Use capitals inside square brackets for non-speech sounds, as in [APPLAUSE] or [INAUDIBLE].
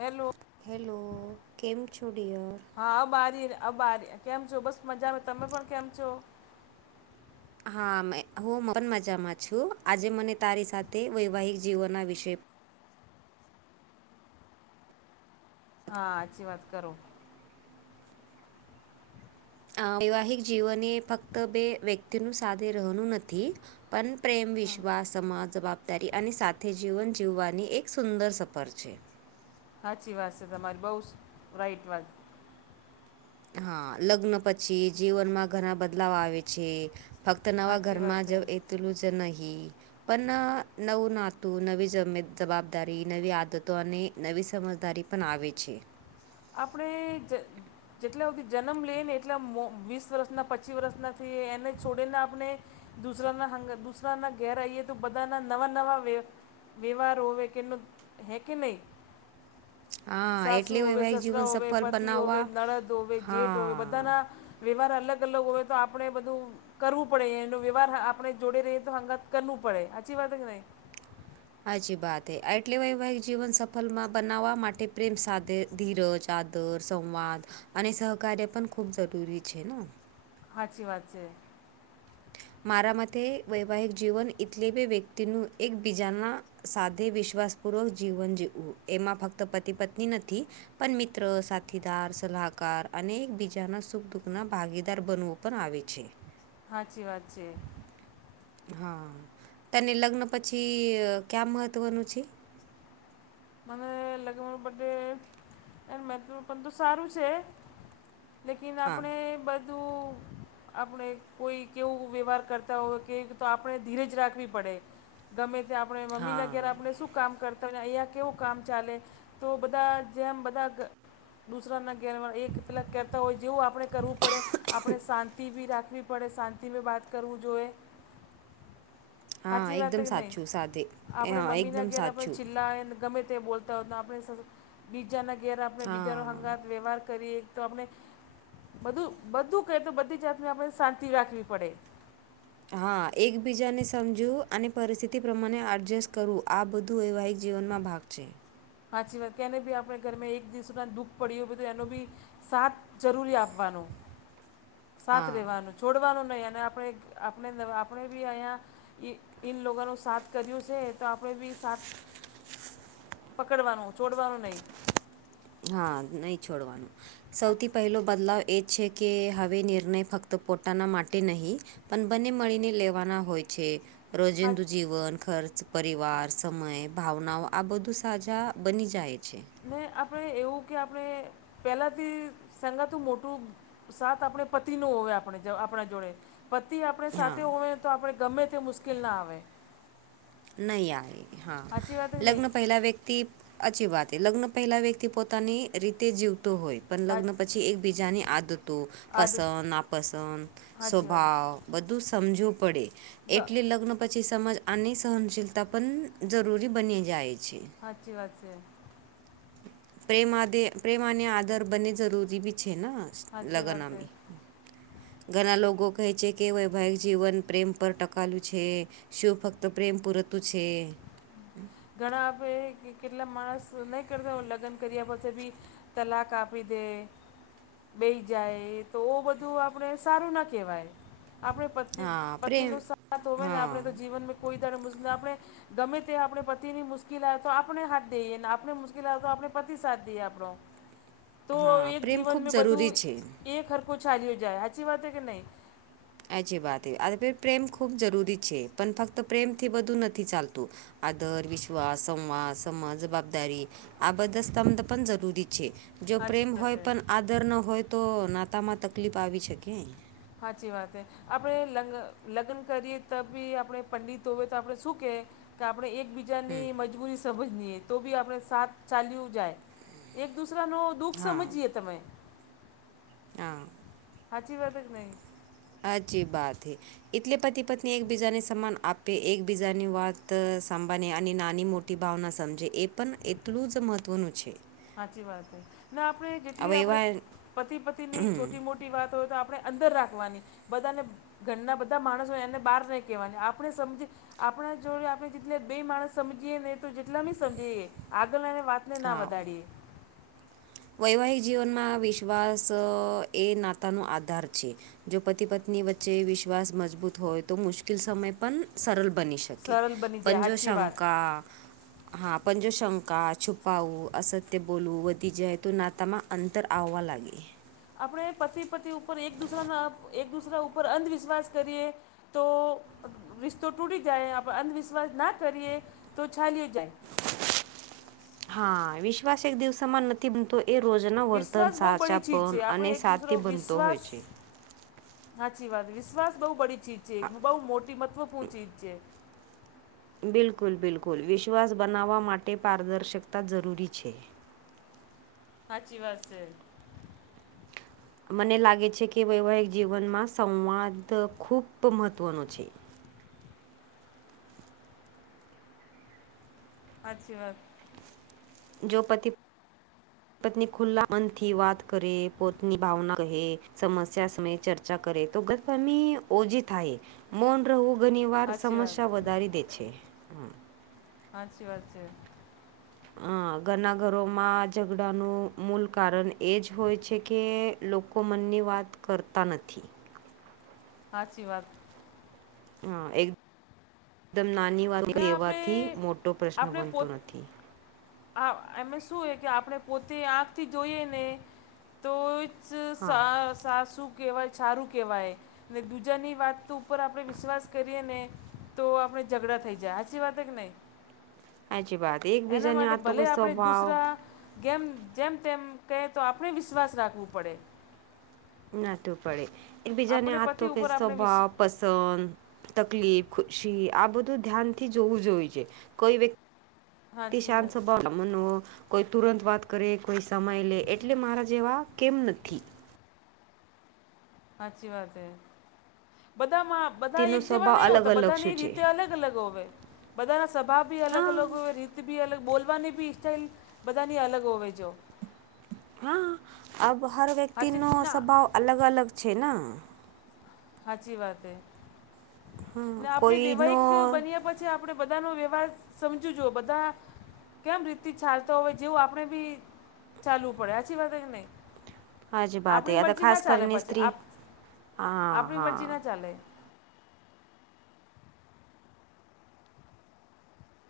Hello hello કેમ છોડયાર. હા અ બારીને અ બારી કેમ છો બસ મજામાં તમે પણ કેમ છો. હા મે હું પણ મજામાં છું આજે મને તારી સાથે વૈવાહિક જીવનના વિષ. હા સાચી વાત કરો. વૈવાહિક જીવન એ ફક્ત બે વ્યક્તિનું. નથી પણ પ્રેમ હા વિશ્વાસ સમાજ જવાબદારી અને સાથે જ. જીવન જીવવાની એક સુંદર સફર છે. સાચી વાત છે તમારી બહુ રાઈટ વાત. હા લગ્ન પછી જીવનમાં ઘણા બદલાવ આવે છે. ફક્ત નવા સાચી વાત ઘરમાં જ છે એુલું જ નહી પણ નવું ના. નવી જવાબદારી નવી આદતો અને નવી સમજદારી પણ આવે છે. આપણે જ. જેટલા બધી જન્મ લઈએ ને એટલા વીસ વર્ષના પચી વર્ષનાથી એને છોડીને આપણે. દુસરાના દુસરાના ઘેરઈએ તો બધાના નવા નવા. વ્યવહાર હોવે કેનું હૈ કે નહી. હા એટલી હોય. વે સસરા હોવે પતિ હોવે નરદ હોવે જેઠ હોવે હા બધાના. વ્યવહાર અલગ અલગ હોય તો આપણે બધું. કરવું પડે એનો વ્યવહાર આપણે જોડે રહીએ તો હંગાત કરવું પડે સાચી વાત કે નહી. હજીી વાત હ આ એટલે વૈવાહિક જીવન સફળમાં બનાવવા માટે પ્રેમ સાથેધ. ધીરજ આદર સંવાદ અને સહકાર્ય પણ ખૂબ જરૂરી છે ને. સાાચી વાત છે. મારા મતે વૈવાહિક જીવન એટલે બે વ્યક્તિનું એકબીજાના. સાધે વિશ્વાસ પૂર્વક જીવન જીવવું એમાં ફક્ત પતિ પત્ની નથી પણ મિત્ર સાથીદાર સલાહકાર અને એકબીજાના સુખ દુઃખ ના ભાગીદાર બનવો. પણ આવે છે. સાાચી વાત છે. હા તને લગ્ન પછી ક્યાં મહત્વનું છે. મને લગ્ન બ ડે એ મત્ પણ તો સારું છે. લેકિન હા આપણે બધું. આપણે કોઈ કેવું વ્યવહાર કરતા હોય કેવી આપણે ધીરે જ રાખવી પડે. ગમે ત્યાં આપણે હા મમ્મીનેગ્યારે આપણે શું કામ કરતા હોયને અહીંયા. કેવું કામ ચાલે તો બધા જેમ બધા દરા ના. એ પેલાં કહેતા હોય જેવું આપણે કરવું પડે આપણે શાંતિ બી રાખવી. પડે શાંતિ મે બાત કરવું જોઈએ. હા સાચી વાત એકદમ કે સાચું સાદે નહી આપડે હા મમ્મીને એકદમ ઘેર આપણે સાચું ચીલ્લા. ગમે તે બોલતા હોત આપણે બીજાના ઘેરે આપણે બીજાનો હા હંગાત વ્યવહાર કરીએ. તો આપણે બધું બધું કહે તો બધી જાતને આપણે શાંતિ રાખવી પડે. હા એકબીજાને સમજું અને પરિસ્થિતિ પ્રમાણે એડજસ્ટ કરું આ બધું વૈવાહિક જીવનમાં ભાગ છે. હાચી વાત કેને ભી આપણે ઘરમાં એક દિવસુ સુધ દુઃખ પડ્યું બધું તો એનો બી સાથ જરૂરી આપવાનું. સાથ હા રેહવાનું છોડવાનું નહી અને આપણે આપણે આપણે બી અહીંયા ઈ ઇનલોગાનો સાથ કર્યું છે તો આપણે બી સાથ પકડવાનું, છોડવાનું નઈ. હા નહીં છોડવાનું. હા સૌથી પેહલો બદલાવ એ જ છે કે હવે નિર્ણય ફક્ત પોતાના માટે નહીં પણ બંને મળીને લેવાના હોય છે. રોજિંદુ હા જીવન, ખર્ચ, પરિવાર, સમય, ભાવના આ બધું સાજા બની જાય છે. ને આપણે એવું કે આપણે પેલાંથી સંગાતું મોટું સાથ આપણે પતિનું ઓવે આપણે જો આપણે જોડે. પતિ આપણે સાથે હા હોવે તો આપણે ગમે તે મુશ્કેલ ના આવે. નહીં આવે હા. હાચી વાત કે નહી લગ્ન પેહલા વ્યક્તિ આચી વાત લગ્ન પેહલા વ્યક્તિ પોતાની રીતે જીવતો હોય પણ હા લગ્ન પ પછી એકબીજાની આદતો, આદ પસંદ, નાપસંદ, હાચી સ્વભાવ બધું સમજવું પડે. વાત એટલે લગ્ન પછી સમજ આની સહનશીલતા પણન જરૂરી બની જાય છે. હાચી વાત હે. પ્રેમા દે પ્રેમા અને આદર બને જરૂરી ભી છે હાચી વાત છે લગનમે. ઘણા લોકો કહે છે કે વૈવાહિક જીવન પ્રેમ પર ટકાલું છે. શું ફક્ત પ્રેમ પૂરતું છે? ઘણા આપે કેટલા માણસ નહીં કરતા હોય લગ્ન કર્યા પછી બી તલાક આપી દે. બેહી જાય તો ઓ બધું આપણે સારું ના કેહવાય. આપણે પ તિ હા પતિનું પ્રેમ સાથ હોવે ને આપણે હા તો જીવન કોઈ દાડે મુસ ને આપણે ગમે તે આપણે પ તિ ની મુશ્કેલ આવે તો આપણે હાથ દઈએને આપણે મુશ્કેલ આવે તો આપણે પતિ સાથ દઈએ આપણો. તો હા એક પ્રેમ જીવન ખૂબ મે જરૂરી છે બધું એક હરકો ચાલ્યો જાય. હાચી વાત કે નઈ? આચી વાત એ, આ પ્રેમ ખૂબ જરૂરી છે પણ ફક્ત પ્રેમથી બધું નથી ચાલતું. આદર, વિશ્વાસ, સંવાદ, સમજ, જવાબદારી આબધા સ્તંભધ પણ જરૂરી છે. જો હાચી પ્રેમ વાત હોય હે પણ આદર ન હોય તો નાતામાં તકલીપ આવી શકે. હાચી વાત એ. આપણે લ લગ્ન કરીએ ત બી આપણે પંડિત હોવે તો આપણે શું કે? કે આપણેે એક બી જાની મજબૂરી સમજ નીએ તો બી આપણે સાથ ચાલ્યું જાય. એક દુસરાનો દુઃખ હા સમજીયએ તમે હા હાચી વાત એ કે નઈ? હાચી બાત હૈ. એટલે પતિ પત્ની એકબીજાને સમાન આપે, એકબીજાની વાત સાંભા અને નાની મો ટી ભાવના સમજે એ પણ એટલું જ મહત્વનું છે. હાચી વાત એ ને આપણે જેટલી હવે આપણે એવા પતિ પતિની ચોટી મો ટી વાત હોય તો આપણે અંદર રાખવાની, બધાને ઘરના બધા માણસો એને બહાર નહીં કહેવાની. આપણે સમજી આપણા જોડે આપણે જે બે માણસ સમજીએે ને તો જેટલાી સમજીએ આગલા ને વાત ના હા વધાડીએ. વૈવાહિક જીવનમાં વિશ્વાસ એ નાતાનો આધાર છે. જો પતિ પત્ની વચ્ચે વિશ્વાસ મજબૂત હોય તો મુશ્કેલ સમય પન સરલ બની શકે સરળ બની જાય પન જો સાચી વાત શંકા હા પણ જો શંકા છુપાાવું અસત્ય બોલવુ વધી જાય નાતામાં અંતર આવવા લાગે આપણે પતિ પતિ ઉપર એક દુસરાના એક દુસરા ઉપર અંધવિશ્વાસ કરીએ તો રિશ્તો તૂટી જાય આપ અંધવિશ્વાસ ના કરીએ તો ચાલીજાય હા વિશ્વાસ એક દિસા માં નથી બનતો એ રોજનો વર્તન વિશ્વાસ બહુ બડી સાચા ચીજ પણ છે અને આપણે એક દૂસરો સાથી બનતો હોય વિશ્વાસ છે. સાચી વાત વિશ્વાસ બહુ બડી ચીજ છે બહુ મોટી મહત્વપૂર્ણ ચીજ છે. બિલકુલ બિલકુલ વિશ્વાસ બનાવવા માટે પારદર્શકતા જરૂરી છે સાાચીવાત છે મને લાગે છે કે વૈવાહિક જીવનમાં સંવાદ ખૂબ મહત્ત્વનો છે સાચીવાત જો પતિ હ [INAUDIBLE] પત્ની ખુલ્લા મન થી વાત કરે પોતની ભાવના કહે સમસ્યા સમય ચર્ચા [INAUDIBLE] કરે તો ગલતફહેમી ઓજી થાય મૌન રહવું ઘની વાર સાચી વાત સમસ્યા વધારી દે છે હાચી વાત છે હ ઘના ઘરોમાં ઝઘડાનું મૂલ કારણ એ જ હોય છે કે લોકો મનની વાત કરતા નથી સાાચીવાત હ એક દમ નાની વાત ને આપણે કેવાથી મોટો પ્રશ્ન બનતો નથી આ એમે શું હો કે આપણે પોતે આંખથી જોઈએ ને તો સ હા સા સાસું કેવાય સારું કહેવાય ને દીજાની વાત ઉપર આપણે વિશ્વાસ કરીએ ને તો આપણે ઝઘડા થઈ જાય સાચી વાત હે કે નહી. સાચી વાત એના એકબીજાને માટે આતો ભલે કે આપણે એક સ્વભાવ દુસરા કેમ જેમ તેમ કહે તો આપણે વિશ્વાસ રાખવું પડે. નાતું પડે એકબીજાને આપણે આ પતિ તોકે ઉપર આપણે વિશ સ્વભાવ પસંદ, તકલીફ ખુશી આ બધું ધ્યાનથી જોવું જોઈ છે કોઈ વ્યક્તિ સાચી વાત [INAUDIBLE] કોઈ તુરંત વાત કરે કોઈ સમય લે એટલે મારા જેવા કેમ નથી. હાચી વાત છે બધામાં બધા તેનો એક જેવા સ્વભાવ નહી અલગ હોતા અલગ બધા ની શું છે રીતે અલગ અલગ હોવે બધાના ભાવબી અલગ હા અલગ હોવે રીત બી અલગ બોલવાની બી ઈસ્ટાઈઇલ બધાની અલગ હોવે જો. હા અબ હર વ્યક્તિ હાચી નો ના સ્વભાવ અલગ અલગ છેના સાચી વાત એ હા ને આપણેે કોઈનો વૈવાહિક બન્યા પછી આપડે બધાનોો વ્યવહાર સમજુ જો બધા કેમ રીથી ચાલતો હોય જેવું આપણે બી ચાલવું પડે સાચી વાત હેકે નહી. હાજી વાત આપણી એ આ તો મરજી ખાસ ના ચાલે કરીને પછી સ્ત્રી આપ હા આપણી મરજી હા ના ચાલે.